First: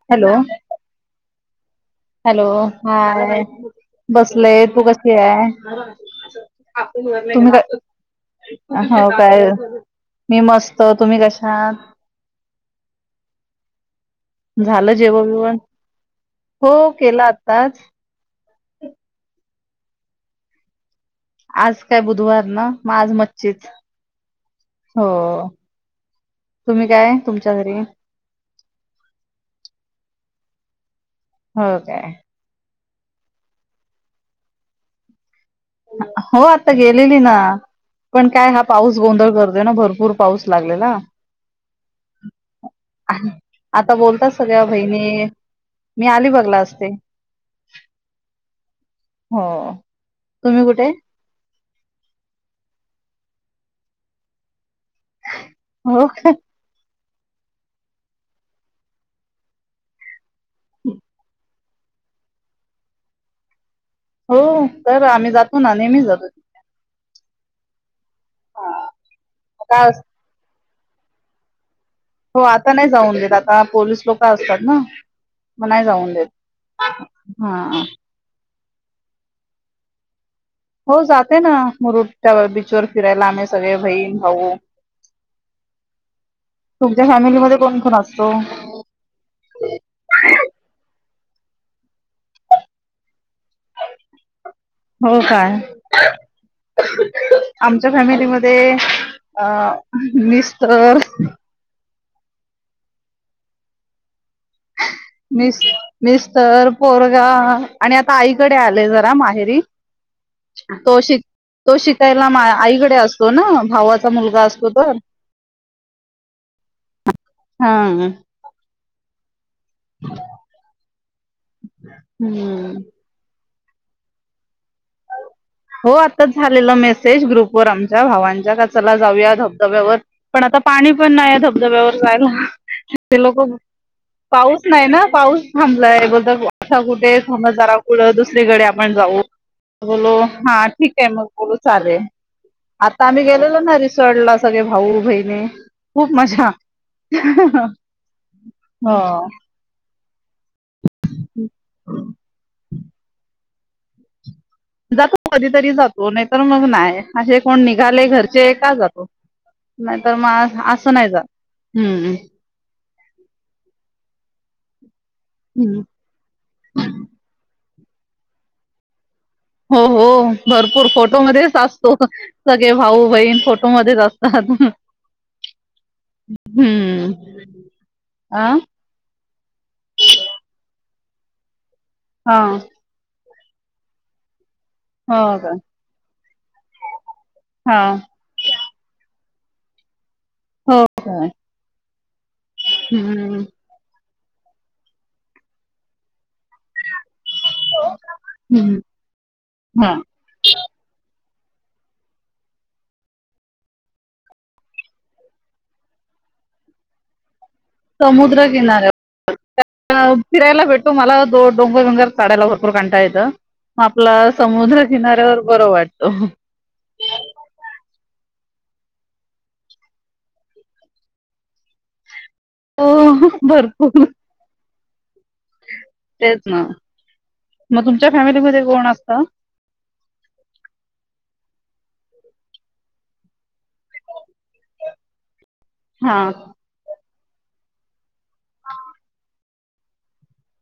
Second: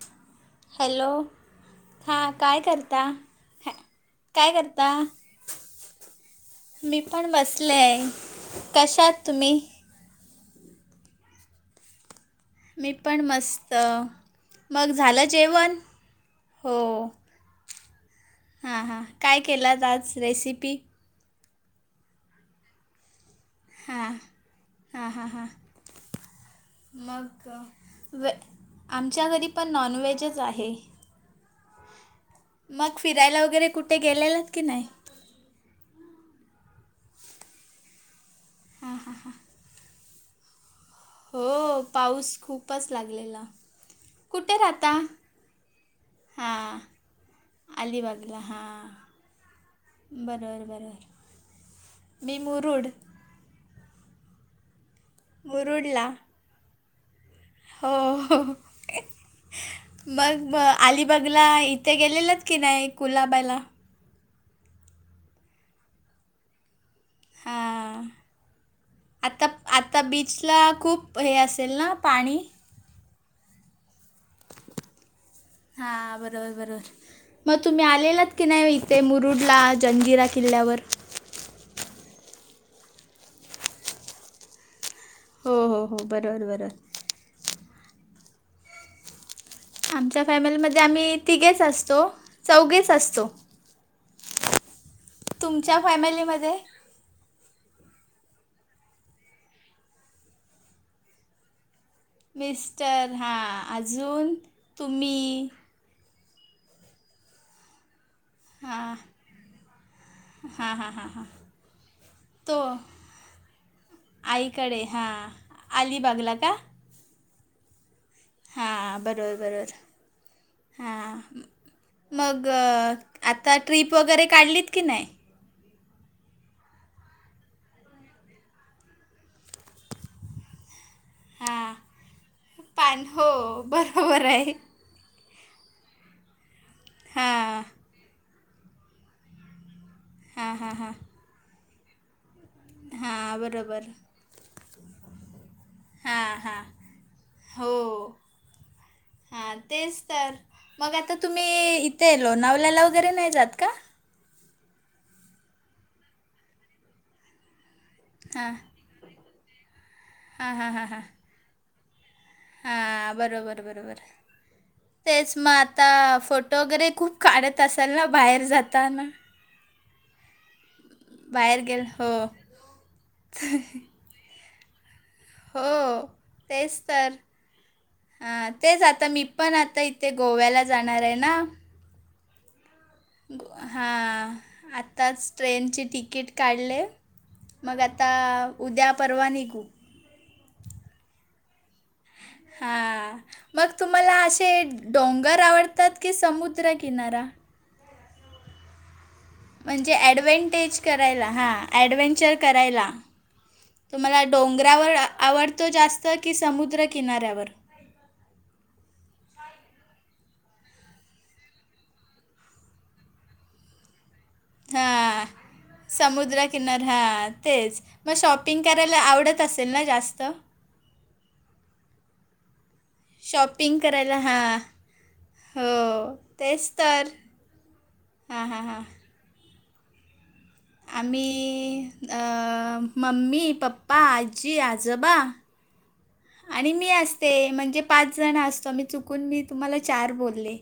Hello. Hello? हां hello? काय करता हाय. हॅ काय बसलय तू करता कशीय? तुम्ही काय हो कशात काय तुम्ही? मी मस्त तुम्ही कशा आहात? मी पण मस्त. मग झालं जेवण? हो. आत्ताच हां हां. काय केलात आज रेसिपी? आज काय बुधवार ना? मग आज म हां [inaudible] हो हां हां हां तुम्ही काय मग तुमच्या घरी? वे आमच्या घरी पण नॉनव्हेजच आहे. हो काय? मग फिरायला वगैरे कुठे गेलेलात की नाई? हो आत्ता गेलेली ना. पण काय हा पाऊस गोंधळ करतोय ना भरपूर. पाऊस लागलेला हो पाऊस खूपच लागलेला. आता बोलतात कुठे सगळ्या राहता? बहिणी मी अलिबागला हां असते. अलिबागला हा. हो तुम्ही बरोबर कुठे बरोबर. मी मुरुड. हो मुरुडला. का हो होह मग बग अलिबगला ते गेलेलात की नाही कुलाबाला? हो तर आम्ही जातो ना नेहमी जातो. हां हा. आता आता बीचला खूप हे असेल ना? पाणी हो आता नाही जाऊन देत आता पोलीस लोक असतात ना? मग नाही जाऊन हा देत बरोबर बरोबर मग हा तुम्ही आलेलात की नाही इथे मुरुडला जंजिरा किल्ल्यावर. हो जाते ना मुरुड च्या बीचवर फिरायला आम्ही सगळे बहीण भाऊ. हो हो हो बरोबर बरोबर. तुमच्या फॅमिलीमध्ये कोण कोण असतो? आमच्या फॅमिलीमध्ये आम्ही तिघेच असतो चौघेच असतो. [inaudible] हो काय? तुमच्या फॅमिलीमध्ये आमच्या फॅमिलीमध्ये अ मिस्टर मिस्टर हां अजून तुम्ही मिस्टर पोरगा आणि आता, आई इकडे आले जरा माहेरी हा हा तो हा शिक हा तो शिकायला मा आईकडे असतो ना भावाचा मुलगा असतो तर अलीबागला का? हम्. हां बरोबर बरोबर हां मग हम्म आता ट्रीप वगैरे काढलीत की नाही? हो आताच झालेला मेसेज ग्रुपवरर आमच्या भावांच्या कचाला जाऊया धबधब्यावर पण आता पाणी पण नाही हां धबधब्यावर जायला पान ते हो लोक बरोबर आहे पाऊस नाही ना पाऊस थांबलंय बोलत असा कुठे थांबलंत हां जरा कुठं दुसरीकडे आपण जाऊ बोलो हां हा हां हां ठीक आहे मग बोलू चालेल आता आम्ही हां गेलेलो ना बरोबर रिसॉर्ट ला सगळे भाऊ बहिणी खूप हां मजा हां हो हो हां तेच तर मग आता तुम्ही इथे येलो नवल्याला वगैरे नाही जात का जातो कधीतरी जातो नाहीतर मग नाही असे कोण निघाले हां घरचे का जातो नाहीतर हां मग हां हां असं हां नाही जात, हं हां बरोबर बरोबर तेच मग हम्म आता फोट वगैरे खूप काढत असाल ना बाहेर जाताना हो हो भरपूर खोट फोटो मध्येच बाहेर गेल असतो हो सगळे भाऊ बहीण फोटो मध्येच असतात हो तेच हम्म तर ह आ तेच आता मी पण आता इथे गोव्याला जाणार आहे ना हा ग हां आ आताच हो का ट्रेनची तिकीट काढले मग हा आता उद्या परवा निघू हो हो हां मग तुम्हाला असे डोंगर आवडतात की समुद्रकिनारा हम्म हा म्हणजे ॲडव्हेंटेज करायला हा ॲडवेहेंचर करायला तुम्हाला डोंगरावर आवडतो जास्त की समुद्रकिनाऱ्यावर समुद्र किनार्या फिरायला भेटो मला दो डोंगर ंगर चचाढायला भरपूर काांटा येतं आपला समुद्रकिनाऱ्यावर बरं वाटत किन हा तेच मग शॉपिंग करायला आवडत असेल ना जास्त हो शॉपिंग भरपूर करायला हा तेच ना मग तुमच्या हां हां फॅमिलीमध्ये हां कोण असत आमही मम्मी पप्पा आजी आजोबा ह हा आणि मी असते म्हणजे पाच जण असतो मी चुकून मी तुम्हाला चार बोलले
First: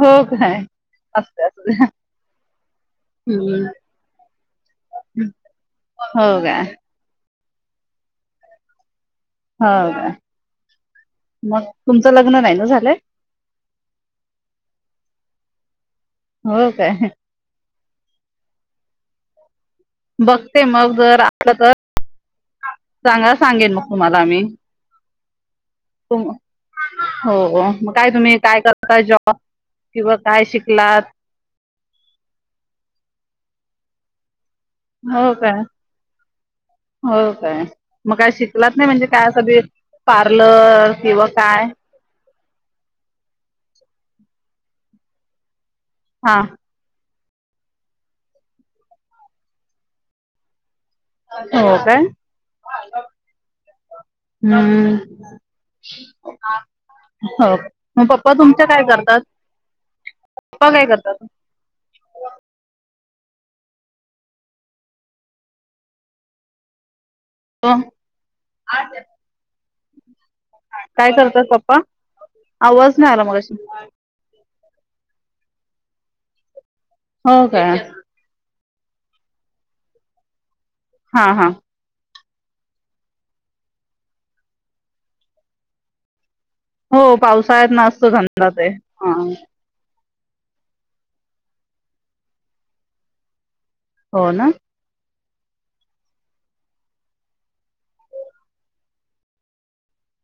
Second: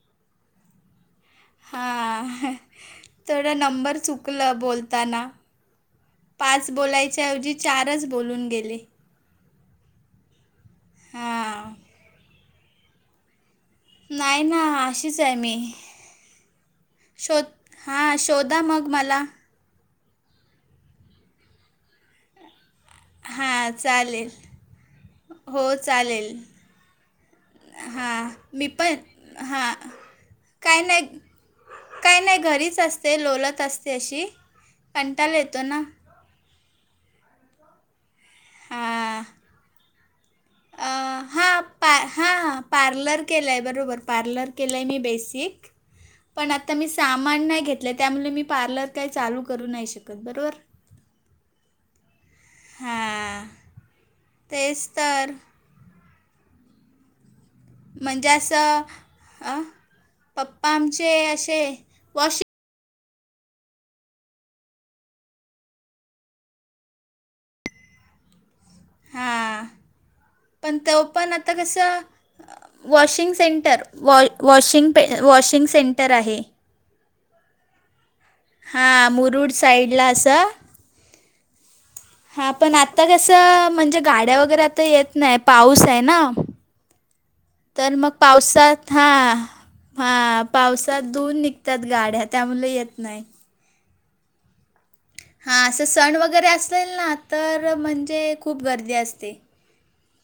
हो काय असत अस ड नंबर चुकलं बोलताना हो काय पाच बोलायच्याऐवजी चारच बोलून गेले हो का मग हां तुमचं लग्न नाही ना झालंय नाही ना अशीच आहे मी हो काय शोध हां शोधा मग मला बघते मग जर आलं तर चांगा हां सांगेन मग तुम्हाला चालेल मी हो चालेल. हो मग काय हां तुम्ही काय मी पण करता जॉब हां किंवा काय शिकलात. काय नाही घरीच असते ललत असते अशी हो कंटाळा काय येतो ना हो काय मग काय शिकलात नाही म्हणजे हां काय? पार्लर किंवा काय प हां पार्लर केला आहे बरोबर पार्लर केला आहे मी बेसिक हा पण आता आता मी सामान नाही घेतलं त्यामुळे मी पार्लर काही चालू करू नाही शकत बरोबर हो काय हां तेच हम तर हो मग म्हणजे पप्पा तुमच्या असं काय करतात पप्प पप्पा काय आमचे करतात असे वॉशिंग हो. हां पण ते काय पण करतात आता पप्पा कसं आवाज नाही आला वॉशिंग मगाशी सेंटर वॉ वॉशिंग पे वॉशिंग सेंटर आहे. हो का? हा मुरुड साईड ला असा. हा हा. हा पण आता कसं म्हणजे गाड्या वगैरे आता येत नाही पाऊस आहे ना. हो पावसाळ्यात ना तर असतो मग धंदा ते पावसात हा हां. हा पावसात दुून निघतात गाड्या त्यामुळे येत नाही. हो ना. हां असं सण वगैरे असेल ना तर म्हणजे खूप गर्दी असते.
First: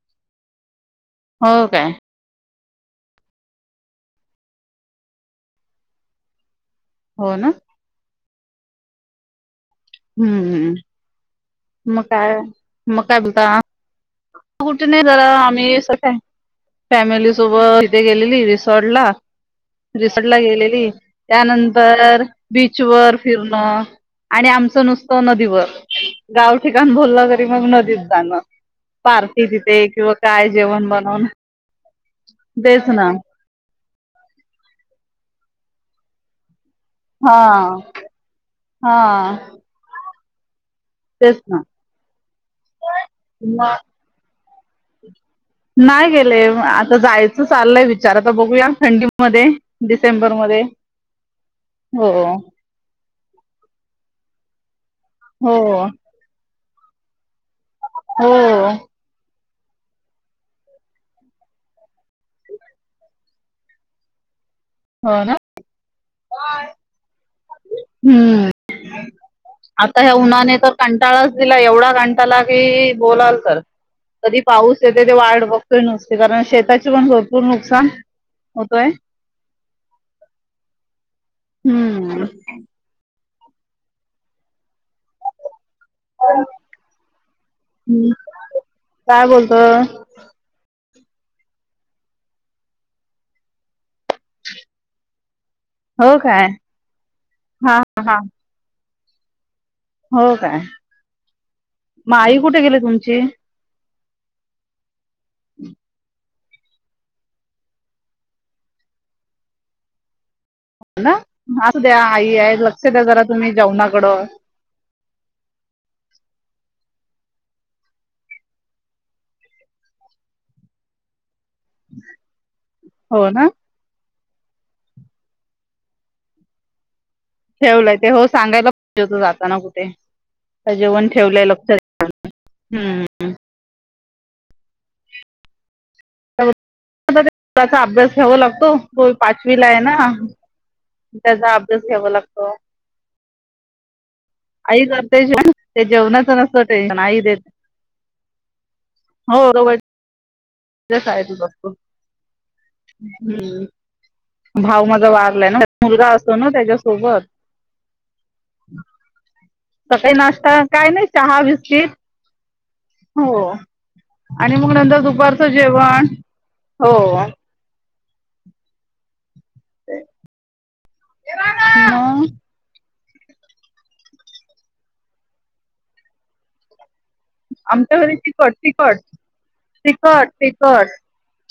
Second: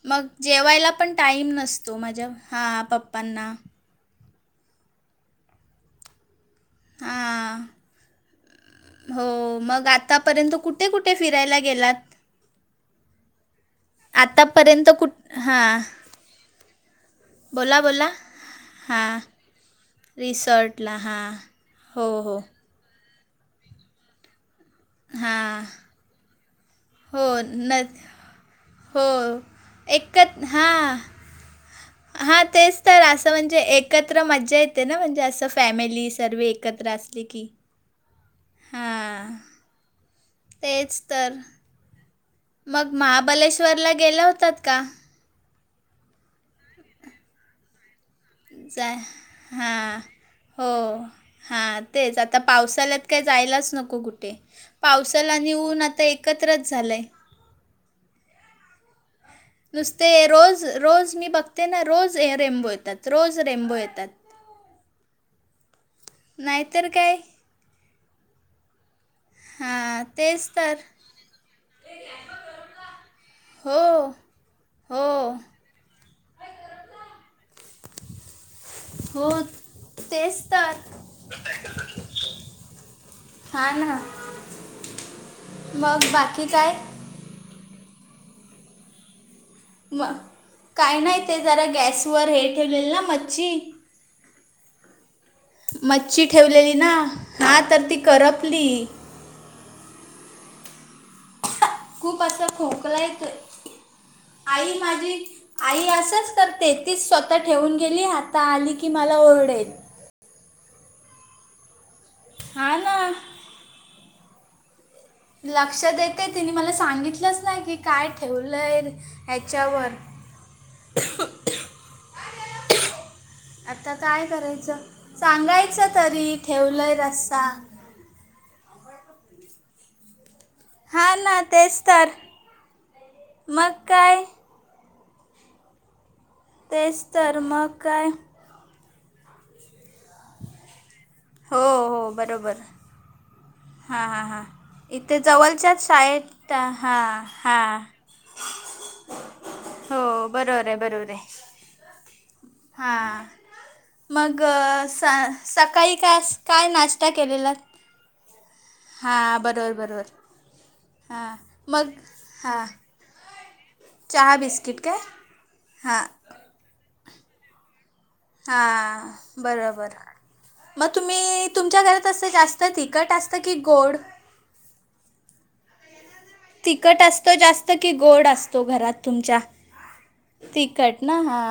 मग जेवायला पण टाईम हो काय नसतो माझ्या हा पप्पांना हो ना. हां हो मग आतापर्यंत कुठे कुठे फिरायला म गेलात काय म काय बोलता कुठे आतापर्यंत नाही कुठ जरा आम्ही हां स फॅमिली सुब बोला इथे बोला गेलेली रिसॉर्ट ला हां रिसोर्ट ला गेलेली रिसॉर्टला हां हो त्यानंतर हो बीच च वर फिरणं आणि आमचं नुसतं हां नदीवर गाव ठिकाण हो बोललं तरी मग न नदीच जाणं. हो पार्टी तिथे किंवा काय जेवण बनवून हा तेच तर असं म्हणजे एक एकत्र मजा येते ना म्हणजे असं फॅमिली सर्व एकत्र अस. हा हा. तेच तर तेच ना. मग मग महाबलेश्वरला गेल्या होतात का? नाही गेले आता जायचं चाललंय विचार बघ जाय थंडीमध्ये डिसेंबर. हो. हा तेच आता पावसाळ्यात काय जायलाच नको कुठे पावसाला हो नऊन आता एक एकत्रच झाले. हो. नुसते रोज रोज मी बघते ना रोज रेम्बो येतात रोज रेम्बो येतात. हो ना. नाहीतर काय? हम्म. आता हां ह्या तेच उन्हाने तर कंटाळाच दिला एवढा कंटाला की बोलाल तर हो कधी पाऊस हो येतोय... ती वाट बघतोय नुसती... कारण शेताची पण भरपूर नुकसान होतोय... हो तेच तर हम्म हा ना... मग बाकी काय? हम्म, काय बोलतो? मग काही नाही ते जरा गॅसवर हे ठेवलेल ना मच्छी हो मच्छी काय ठेवलेली ना हा तर ती हा, हा करपली. हो काय मग खूप आई असं कुठे गेली खोकला तुमची? येतोय. आई माझी आई असच. तर ते तीच स्वतः ठेवून गेली, आता आली की मला ओरडेल ना, आत्या... आई ए, हा लक्ष द्या ना. जरा तुम्ही जेवणाकडं लक्षात येतंय, तिने मला सांगितलंच नाई की काय ठेवलंय ह्याच्यावर [unintelligible] हो ना आता काय करायचं? सांगायचं तरी ठेवलंय रस्सा हो... सांगायला पाहिजे होतं जाताना कुठे जेवण हा ना ठेवलंय लक्ष तेच तर. [unintelligible] हम्म मग काय? तेच तर मग [unintelligible] काय? अभ्यास घ्यावा लागतो... तो पाचवीला ए ना त्याचा अभ्यास घ्यावा लागतो. हा, हा, हा आई इथं करते जेवण ते जवलच्याच जेवणाचं शाळेत... नसतं टेन्शन हा... आई देते हा हो [unintelligible] बरोबर आहे. [unintelligible] हा हम्म.. मग भाऊ स... माझा वारलाय ना सकाळी मुलगा का... असतो ना काय नाश्ता त्याच्यासोबत केलेलात? सकाळी नाश्ता काय नाई... हां चहा मग बिस्किट हां. हो... चहा आणि मग बिस्किट काय नंतर दुपारचं हां जेवण, हो हा... बरोबर. मग तुम्ही तुमच्या घरात मग असं जास्त तर तिखट असतं की गोड? तिखट अस तो जास्त कि आमच्या घरी गोड तिखट असतो, तिखट घरात तुमच्या? तिखट ना... हा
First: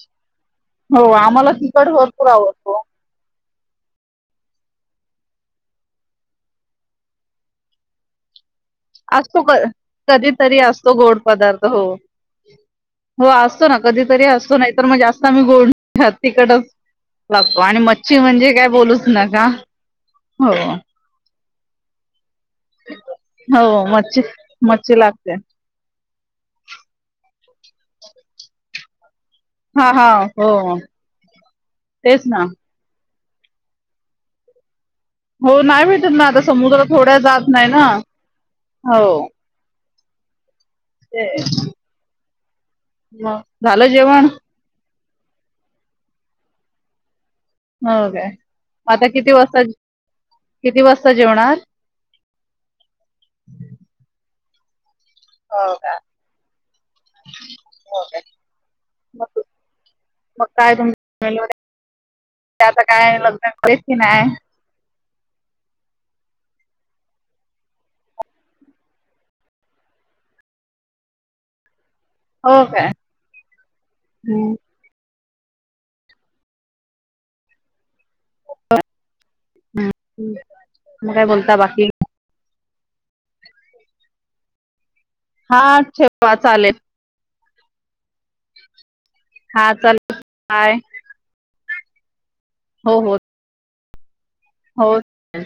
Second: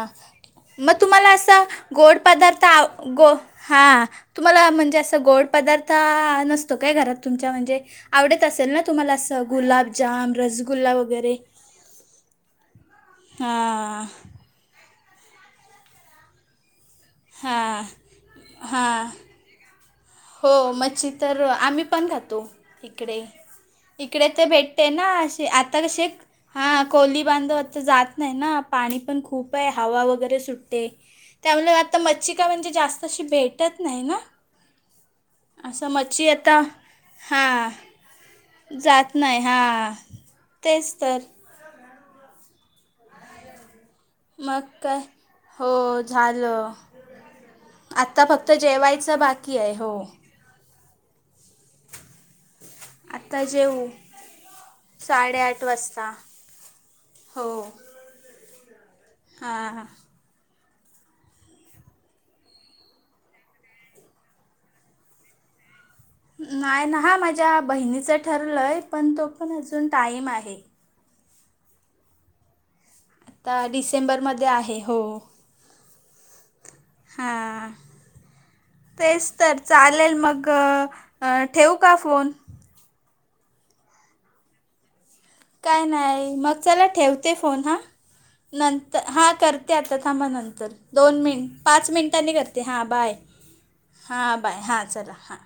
मग हो तुम्हाला आम्हाला असा... तिखट गोड भरपूर पदार्थ, आवडतो आ.. गो... हा तुम्हाला म्हणजे असं गोड पदार्थ... नसतो काय घरात तुमच्या म्हणजे आवडत असेल ना तुम्हाला, असतो असं क गुलाबजाम, कधीतरी रसगुल्ला असतो गोड वगैरे पदार्थ हो... हो असतो ना, हां कधीतरी असतो. नाहीतर मग जास्त कमी गोड [unintelligible] तिखटच [unintelligible] आणि हां मच्छी म्हणजे काय बोलूच हां नका हो, मच्छी तर... आम्ही पण खातो. इकडे... हो मच्छी इकडे तर भेटते मच्छी ना, लागते अशे.. आता कशे हा... कोली बांधव तर जात नाही ना... पाणी पण खूप बाय हा हवा हा वगैरे हो सुटते, त्यामुळे आता तेच मच्छी ना काय म्हणजे जास्त अशी भेटत नाही ना? हो नाही असं भेटत ना मच्छी आता... समुद्र थोड्या जात नाही हां, ना हो जात नाही, हां तेच तर [unintelligible] झालं जेवण? मग काय... हो झालं हो आता काय फक्त मग आता जेवायचं किती बाकी वाजता ए... हो किती वासता जेवणार? आता जेऊ. साडेआठ हो काय वासता... हो [unintelligible] [unintelligible] हां मग काय [unintelligible] आता काय लग्न केलं की नाय? नाय ना. हा, माझ्या बहिणीचं ठरलंय, पण तो पण अजून टाईम आहे. हो काय? आता डिसेंबरमध्ये आहे... हो... हां. तेच तर... चालेल मग... मग काय बोलता ठेवू बाकी का फोन? हा काय ठेवा नाही मग चालेल चला ठेवते फोन हा नंतर हा करते आता चालेल थांमा नंतर बाय दोन मिनट पाच मिनटांनी करते हां हो बाय हो हां बाय हां हो चला हां